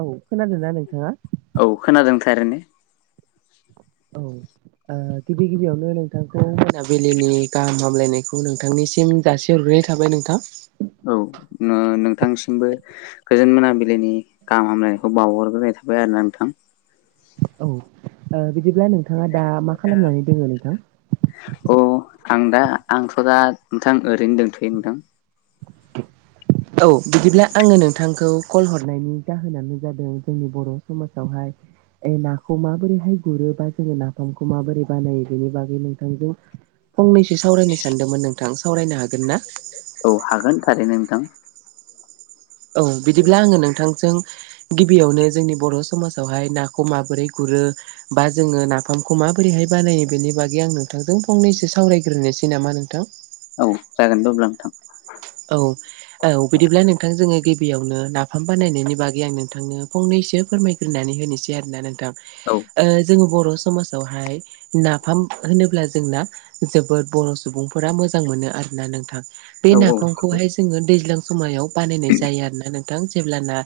औ खोनादों ना नोंथाङा औ खोनादोंथाय ने औ ओ [inaudible] गिबि गिबियावनो नोंथांखौ मोनाबिलिनि गाहाम हामलायनायखौ नोंथांनिसिम जासे हरगोननाय थाबाय नोंथां औ नोंथांसिमबो गोजोन मोनाबिलिइनि गाहाम हामलायनायखौ बावहरग्रोनाय थाबाय आरो ना नोंथां औ बिदिब्ला नोंथाङा दा मा खालामनानै दोङो नोंथां अ आं दा आंथ' दा नोंथां ओरैनो दंथ'यो नोंथां [inaudible] औ बिदिब्ला आङो नोंथांखौ कल हरनायनि जाहोनानो जादों जोंनि बर' समाजावहाय ए नाखौ माबोरैहाय गुरो बा जोङो नाफामखौ माबोरै बानायो बेनि बागै नोंथांजों फंनैसो सावरायनो सानदोंमोन नोंथां सावरायनो हागोन ना औ हागोन थारैनो नोंथां औ बिदिब्ला आङो नोंथांजों गिबियावनो जोंनि बर' समाजावहाय नाखौ माबोरै गुरो बा जोङो नाफामखौ माबोरैहाय बानायो बेनि बागै आं नोंथांजों फंनैसो सावरायग्रोनोसै नामा नोंथां औ जागोन द अब्ला नोंथां औ औ बिदिब्ला नोंथां जोङो गिबियावनो नाफाम बानायनायनि बागै आं नोंथांनो फंनैसो फोरमाय फोरनानै होनोसै आरोोना नोंथां औ जो बर' समाजावहाय नाफाम होनोब्ला जोंना जोबोद बर' सुबुंफोरा मोजां मोनो आरोना नोंथां बे औ औ नाफामखौहाय जोङो दैज्लां समायाव बानायनाय जायो आरोना नोंथां जेब्लाना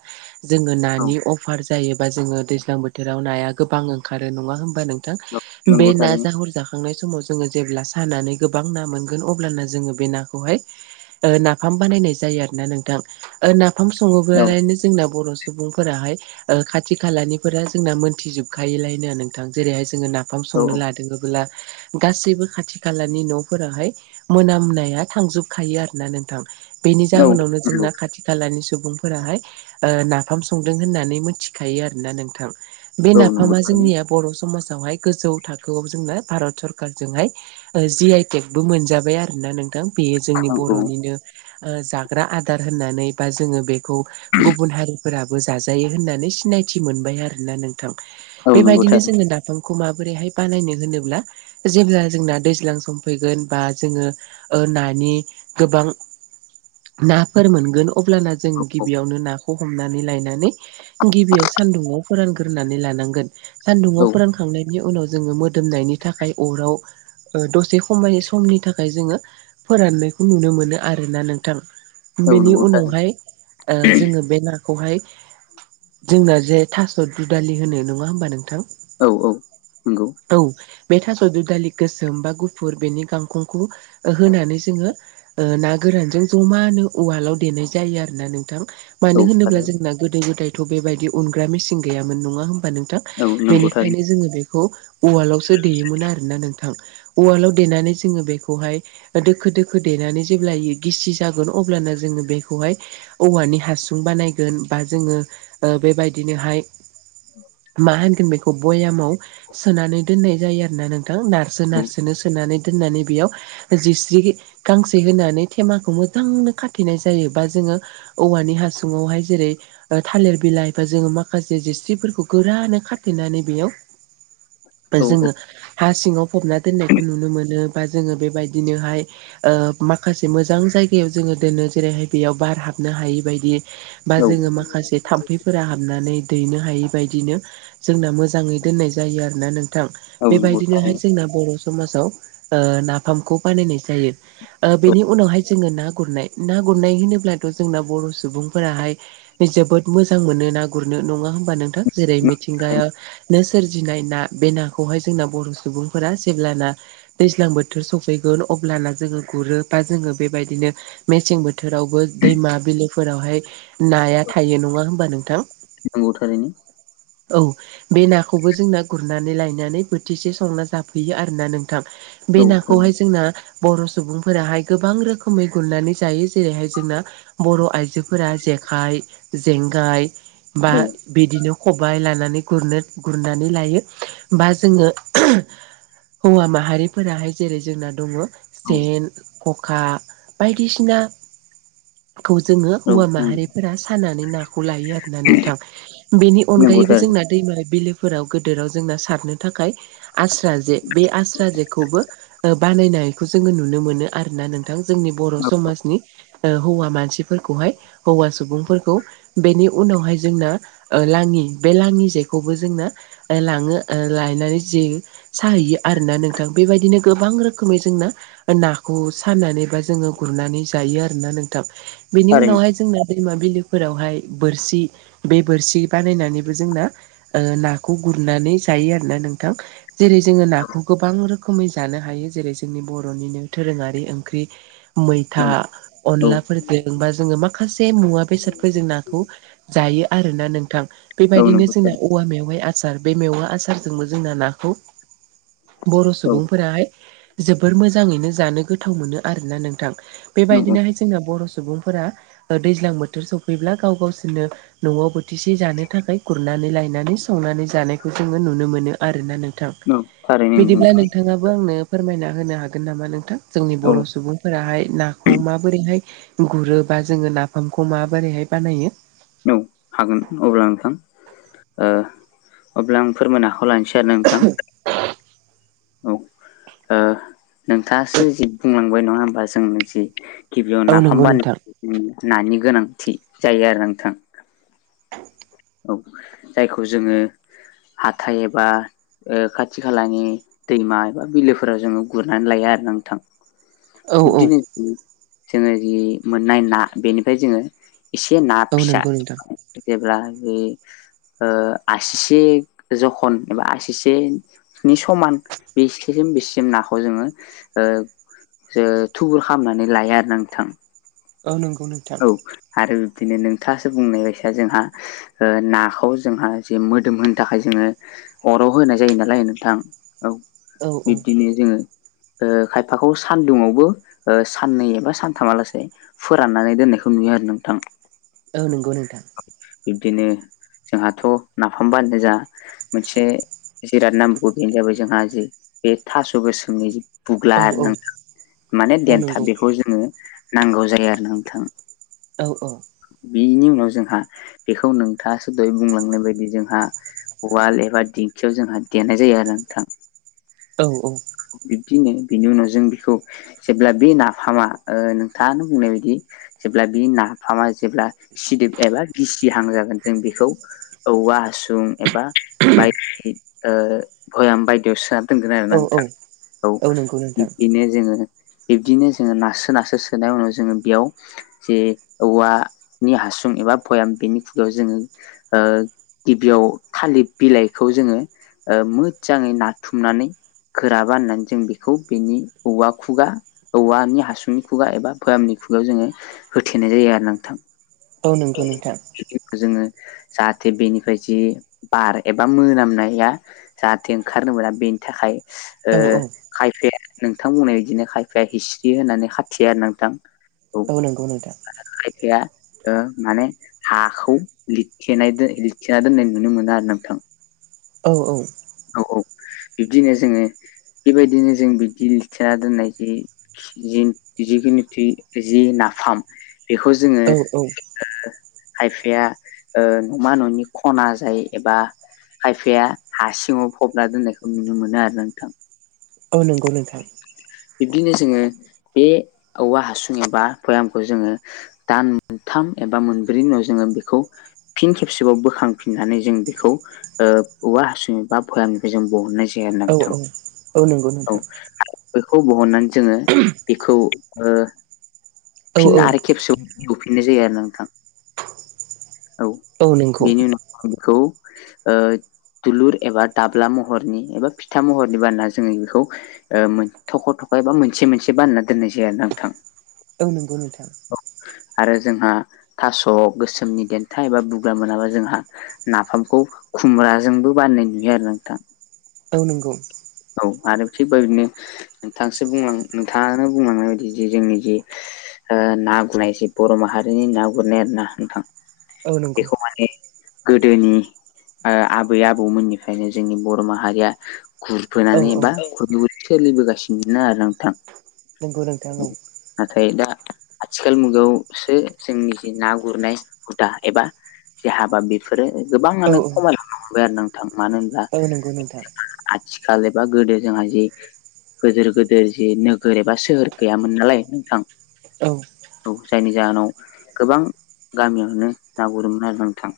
जोङो औ नानि अफार जायोबा जोङो दैज्लां बोथोराव नाया गोबां ओंखारो नङा होमबा नों औ बे नंगौ थारैनो नाजाहर जाह थांनाय समाव जोङो जेब्ला सानानै गोबां ना मोनगोन अब्लाना जोङो बे नाखौहाय नाफाम बानायनाय जायो आरो ना नोंथां नाफाम औ सङोबालनो जोंना बर' सुबुंफोराहाय ओ खाथि खालानिफोरा जोंना मोनथिजोबखायोलायनो नोंथां जेरैहाय जोङो ना फाम औ संनो लादोंबोला गासैबो खाथि खालानि न'फोरावहाय मोनामनाया थांजोबखायो आरो ना नोंथां बेनि औ नंगौ जाहोनावनो जोंना खाथि खाथि खालानि सुबुंफोराहाय नाफाम संदों होननानै मिथिखायो आरोना नोंथां। बे औ नंगौ नाफामा थारैनो जोंनिया बर' समाजावहाय गोजौ थाखोआव जोंना भारत सरखारजोंहाय जि आइटेक बो मोनजाबाय आरोना नों बेयो जोंनि औ औ बर'निनो जाग्रा आदार होननानै। बा जोङो बेखौ गुबुन हारिफोराबो जाजायो होननानै सिनायथि मोनबाय आरोना नों थां बेबायदिनो जोङो दाफांखौ माबोरैहाय बानायनो होनोब्ला जेब्ला जोंना दैज्लां सम फैगोन बा जोङो ओ नानि गोबां नाफोर मोनगोन अब्लाना जों गिबियावनो ना हमनानै लायनानै गिबियाव सान्दुंआव फोरानग्रोनानै लानांगोन सान्दुङाव फोरानखांनायनि उनाव जोङो मोदोमनायनि थाखाय अराव ओ दसे खमाय समनि थाखाय जोङो फोरानो नुनो मोनो आरोना नोंथां औ बेनि नंगौ थारैनो उनावहाय ओ जोङो बे ना खौहाय जोंना जे थास' दुदालि होनो नङा होमबा नोंथां? औ औ नंगौ। औ बे थास' दुदालि गोसोम बा गुफुर बेनि गांखंखौ होनानै जोङो ओ ना गोरानजों जमानो उवालाव देनाय जायो आरो ना नोंथां। मानो थारैनो औ होनोब्ला जोंना गोदो गोदायथ' बेबायदि उनग्रा मेसिन गैयामोन नङा होमबा नोंथां? नंगौ औ थारैनो औ नंगौ बेनिखायनो थारैनो जोङो बे खौ उवालावसो देयोमोन आरो ना नों थां उवालाव देनानै जोङो बेखौहाय दोखो दोखो फोदेनानै जेबब्लायो गिसि जागोन अब्लानो जोङो बेखौहाय औवानि हासुं बानायगोन बा जोङो बेबायदिनोहाय मा होनगोन बेखौ बयामाव सोनानै दोननाय जायो आरोना नोंथां नार औ सोनार सोनो सोनानै दोननानै बेयाव जिस्रि गांसे होनानै थेमाखौ मोजांनो खाथेनाय जायो बा जोङो औवानि हासुङावहाय जेरै थालिर बिलाइ बा जोङो माखासे जस्रिफोरखौ गोरानो खाथेनानै बेयाव बा औ जोङो हा सिङाव फबना दोननायखौ नुनो मोनो बा जोङो बेबायदिनोहाय ओ माखासे मोजां जायगायाव जोङो दोनो जेरैहाय बेयाव बार हाबनो हायि बायदि बा जोङो माखासे थाम्फैफोरा हाबनानै दैनो हायि बायदिनो जोंना मोजाङै दोननाय जायो आरोना नों थां औ नंगौ बेबायदिनोहाय थारैनो जोंना बर' समाजाव ओ नाफामखौ बानायनाय जायो। बेनि उनावहाय जोङो ना गुरनाय ना गुरनाय होनोब्लाथ' जोंना बर' सुबुंफोराहाय जोबोद मोजां मोनो ना गुरनो नङा होमबा नोंथां? जेरै औ मिथिंगाया नो सोरजिनाय ना बे नाखौहाय जोंना बर' सुबुंफोरा जेब्लाना दैज्लां बोथोर सफैगोन अब्लाना जोङो गुरो बा जोङो बेबायदिनो मेसें बोथोरावबो दैमा बिलोफोरावहाय नाया थायो नङा होमबा नोंथां? नंगौ थारैनो औ बे नाखौबो जोंना गुरनानै लायनानै बोथिसे संना जाफैयो आरोना नोंथां। बे औ नाखौहाय थारैनो जोंना बर' सुबुंफोराहाय गोबां रोखोमै गुरनानै जायो जेरैहाय जोंना बर' आयजो जोफोरा जेखाइ जेंगाय बा औ बिदिनो खबाइ लानानै गुरनो गुरनानै लायो बा जोङो हौवा माहारिफोराहाय जेरै जोंना दङ औ सेन खखा बायदिसिना खौ जोङो हौवा नंगौ माहारिफोरा सानानै ना खौलायो आरोना नोंथां बेनि नंगौ अनगायैबो थारैनो जोंना दैमा बिलोफोराव गोदोराव जोंना सारनो थाखाय आस्रा जे बे आस्रा जेखौबो ओ बानायनायखौ जोङो नुनो मोनो आरोना नों थां जोंनि बर' औ औ समाजनि ओ हौवा मानसिफोरखौहाय हौवा सुबुंफोरखौ बेनि उनावहाय जोंना ओ लाङि बे लाङि जेखौबो जोंना लाङो ओ लायनानै जिं साहैयो आरोना नोंथां बेबायदिनो गोबां रोखोमै जोंना ओ नाखौ साननानै बा जोङो गुरनानै जायो आरोना नोंथां बेनि थारैनो उनावहाय जोंनो दैमा बिलोफोरावहाय बोरसि बे बोरसि बानायनानैबो जोंना ओ नाखौ गुरनानै जायो आरो ना नोंथां जेरै जोङो नाखौ गोबां रोखोमै जानो हायो जेरै जोंनि बर' र'निनो दोरोङारि ओंख्रि औ मैथा औ अनलाफोरदों बा जोङो माखासे मुवा बेसादफोरजों नाखौ जायो आरोना नोंथां औ बेबायदिनो नंगौ जोंना थारैनो औवा मेवाइआ आसार बे मेवा आसारजोंबो जोंना नाखौ बर' औ सुबुंफोराहाय जोबोर मोजाङैनो जानो गोथाव मोनो आरोना नोंथां बेबायदिनोहाय जोंना बर' सुबुंफोरा ओ दैज्लां बोथोर सफैब्ला गाव गावसोरनो न'आव बोथिसे जानो थाखाय गुरनानै लायनानै संनानै जानायखौ जोङो नुनो मोनो आरोना नों थां थारैनो बिदिब्ला नंगौ नोंथाङाबो आंनो फोरमायना होनो हागोन नामा नोंथां जोंनि नोंथां औ बर' सुबुं फोराहाय नाखौ माबोरैहाय गुरो बा जोङो नाफामखौ माबोरैहाय बानायो औ हागोन अब्ला नोंथां ओ अब्ला आं फोरमायनो आखायाव लानोसै एर नोंथां [inaudible] औ ओ नोंथासो जि बुंलांबाय नङा होमबा जों जि गिबियाव औ नाफाम नंगौ नोंथां बानायनो नानि गोनांथि जायो आरो नोंथां [inaudible] औ जायखौ जोङो हाथाय एबा ओ खाथि खालानि दैमा एबा बिलोफोराव जोङो गुरनानै लायो आरो नोंथां औ औ दिनि जोङो जि मोननाय ना बेनिफ्राय जोङो एसे ना औ फिसा नंगौ नोंथां जेब्ला बे ओ आसिसे जखन एबा आसिसे नि समान बिस्सिम बिसिम नाखौ जोङो ओ जो थुबुर खालामनानै लायो आरो ना नोंथां औ नोंगौ नोंथां औ आरो बिब्दिनो नोंथाङासो बुंनाय बायसा जोंहा ओ नाखौ जोंहा जे मोदोम होनो थाखाय जोङो अराव होनाय जायो नालाय नोंथां औ औ औ बिब्दिनो जोङो ओ खायफाखौ सानदुंङावबो ओ साननै एबा सानथामालासै फोराननानै दोननायखौ नुयो आरो नोंथां औ नोंगौ नोंथां बिब्दिनो जोंहाथ' नाफामबानायना जा मोनसे जिराद नांबगौ बेनो जाबाय जोंहा जि बे थास' गोसोमनि जि बुग्ला औ आरो औ नां माने औ नंगौ देन्थाब बेखौ जोङो नांगौ जायो आरो नोंथां औ औ बिनि उनाव जोंहा बेखौ नोंथाङासो दहय बुंलांनाय बायदि जोंहा उवाल एबा दिंखियाव जोंहा देनाय जायो आरो नोंथां। औ-औ बिब्दिनो बिनि उनाव जों बेखौ जेब्ला बे नाफामा ओ नोंथाङानो बुंनाय बायदि जेब्ला बे नाफामा जेब्ला सिदोब एबा गसि हां जागोन जों बेखौ औवा हासुं एबा बाय ओ भ'याम बायदियावसोना दोंगोन आरो औ ना औ नोंथां औ नंगौ नोंथां बिदिनो जोङो बिब्दिनो जोङो नारासो नासो सोनाय उनाव जोङो बेयाव जे औवा नि हासुं एबा भयाम बेनि खुगायाव जोङो ओ गिबियाव थालिथ बिलाइखौ जोङो ओ मोजाङै नाथुमनानै गोरा बाननानै जों बेखौ बेनि औवा खुगा औवानि हासुनि खुगा एबा भयामनि खुगायाव जोङो होथेनाय जायो आरो नोंथां। औ नंगौ [unintelligible] नोंथां जोङो जाहाथे बेनिफ्राय जि बार एबा मोनामनाया। जाहाथे ओंखारनो मोना बेनि थाखाय ओ औ औ खायफाया नोंथां बुंनाय बिदिनो खायफाया हिस्रि होननानै खाथियो आरो नोंथां। औ नंगौ नोंथा। आरो खायफाया ओ माने हाखौ लिदथेनाय दो लिदथेना दोननाय नुनो मोनो आरो नोंथां। औ-औ औ-औ बिब्दिनो जोङो बेबायदिनो जों बिदि लथिया दोननाय जि जिन-जिगिनिथि जि नाफाम बेखौ जोङो औ औ ओ खायफाया ओ नमा न'नि खना जाय एबा खायफाया हा सिङाव फबना दोननायखौ नुनो मोनो आरो ना नोंथां। औ नोंगौ नोंथां। बिब्दिनो जोङो बे औवा हासुं एबा फोरामखौ जोङो दान मोनथाम एबा मोनब्रै उनाव जोङो बेखौ फिन खेबसेबाव बोखांफिननानै जों बेखौ ओ औवा हासुं बा फोआन बेजों बहनाय औ-औ औ बेखौ बहननानै जोङो बेखौ ओ औ फिन औ आरो खेबसेयाव एवफिननाय जायो आरो नोंथां। औ बेनि उनाव आं बेखौ ओ दुलुर एबा दाब्ला महरनि एबा फिथा महरनि बानना जोङो बेखौ ओ मो थख' थख' एबा मोनसे मोनसे बानना दोननाय जाया नोंथां। औ नंगौ नोंथां। अ आरो जोंहा थास' गोसोमनि देन फिथा एबा बुग्रा मोनाबा जोंहा नाफामखौ खुमब्राजोंबो बाननाय नुयो आरो नोंथां। औ नोंगौ। औ आरो थिग बेबायदनो नोंथांसो नोंथाङानो बुंलांनाय बायदि जे जोंनि जे ओ ना गुनायसै बर' माहारिनि ना गुरनाय आर ना नोंथां औ नंगौ बेखौ माने गोदोनि ओ आबै आबौमोननिफ्रायनो जोंनि बर' माहारिया औ गुरफोनानै एबा खुर सोलिबोगासिनोनो आरो नोंथां। नोंगौ नोंथां औ। नाथाय दा आथिखाल मुगायावसो जोंनि जि ना गुरनाय हुदा एबा जे हाबा बेफोरो औ गोबाङानो खमायलांनो हमबाय आरो ना थां मानो होनब्ला औ नंगौ नोंथां आथिखाल एबा गोदो जोंहा जे गोजोर गोदोर जि नोगोर एबा सोहोर गैयामोन नालाय नोंथां। औ औ जायनि जाहोनाव गोबां गामियावनो ना गुरोमोन आरो नोंथां।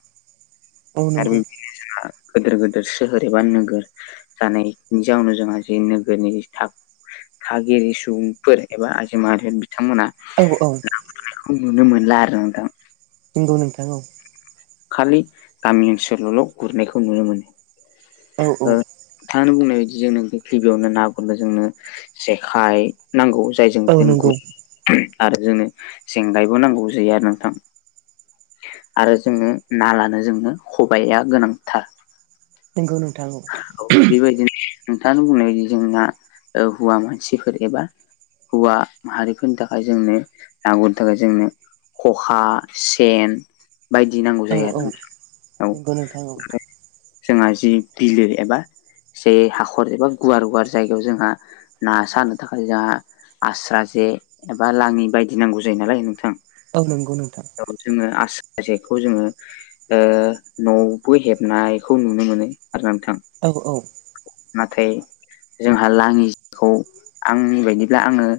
औ आरो नंगौ [unintelligible] गोदोर गोदोर सोहोर एबा नोगोर जानायनि जाउनाव जोंहा जि नोगोरनि था थागिरि सुबुंफोर एबा आजि [unintelligible] थांमोना औ औ ना गुरनायखौ नुनो मोनला आरो नोंथां। औ नोंथां औ। खालि गामि ओनसोलावल' गुरनायखौ नुनो मोनो। औ औ। थांङानो बुंनाय बायदि जोंनो गिबियावनो ना गुरनो जोंनो जेखाइ नांगौ जायजों औ जों गुद नंगौ [unintelligible] आरो जोंनो जेंगायबो नांगौ जायो आरो नोंथां। आरो जोङो ना लानो जोङो खबाइया गोनांथार। नोंगौ नोंथां औ। औ बेबायदि नोंथाङा बुंनाय जोंना औ हौवा मानसिफोर एबा हौवा माहारिफोरनि थाखाय जोंनो ना गुरनो थाखाय जोंनो ख'खा सेन बायदि नांगौ जायो आरो औ औ नों औ [inaudible] जोंहा जि बिलो एबा जे हाखर एबा गुवार गुवार जायगायाव जोंहा ना सानो थाखाय जोंहा आस्रा जे एबा लांङि बायदि नांगौ जायो नालाय नोंथां। औ नोंगौ नोंथां। औ जोङो आस्रा जेखौ जोङो ओ न'आवबो हेबनायखौ नुनो मोनो आरोना नोंथां। औ औ। नाथाय जोंहा लांङि जिखौ आंनि बायदिब्ला आंङो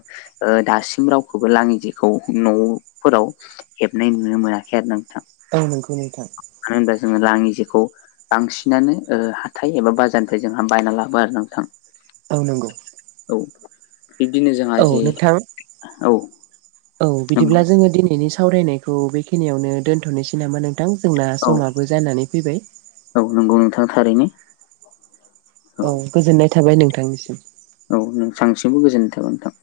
ओ दासिम रावखौबो लाङि जेखौ न'फोराव हेबनाय नुनो मोनाखै आरोना नोंथां। औ नंगौ नोंथां। मानो होनबा जोङो लाङि जेखौ बांसिनानो ओ हाथाय एबा बाजारनिफ्राय जोंहा बायना लाबो आरो नोंथां। औ नंगौ। औ बिब्दिनो जोंहा औ जे नोंथां औ। औ बिदिब्ला नंगौ जोङो दिनैनि सावरायनायखौ बेखिनियावनो दोनथ'नोसै नामा नों थां जोंना औ समाबो जानानै फैबाय। औ नंगौ नोंथां थारैनो। औ गोजोननाय थाबाय नोंथांनिसिम। औ नोंथांनिसिमबो गोजोन्थों नोंथां।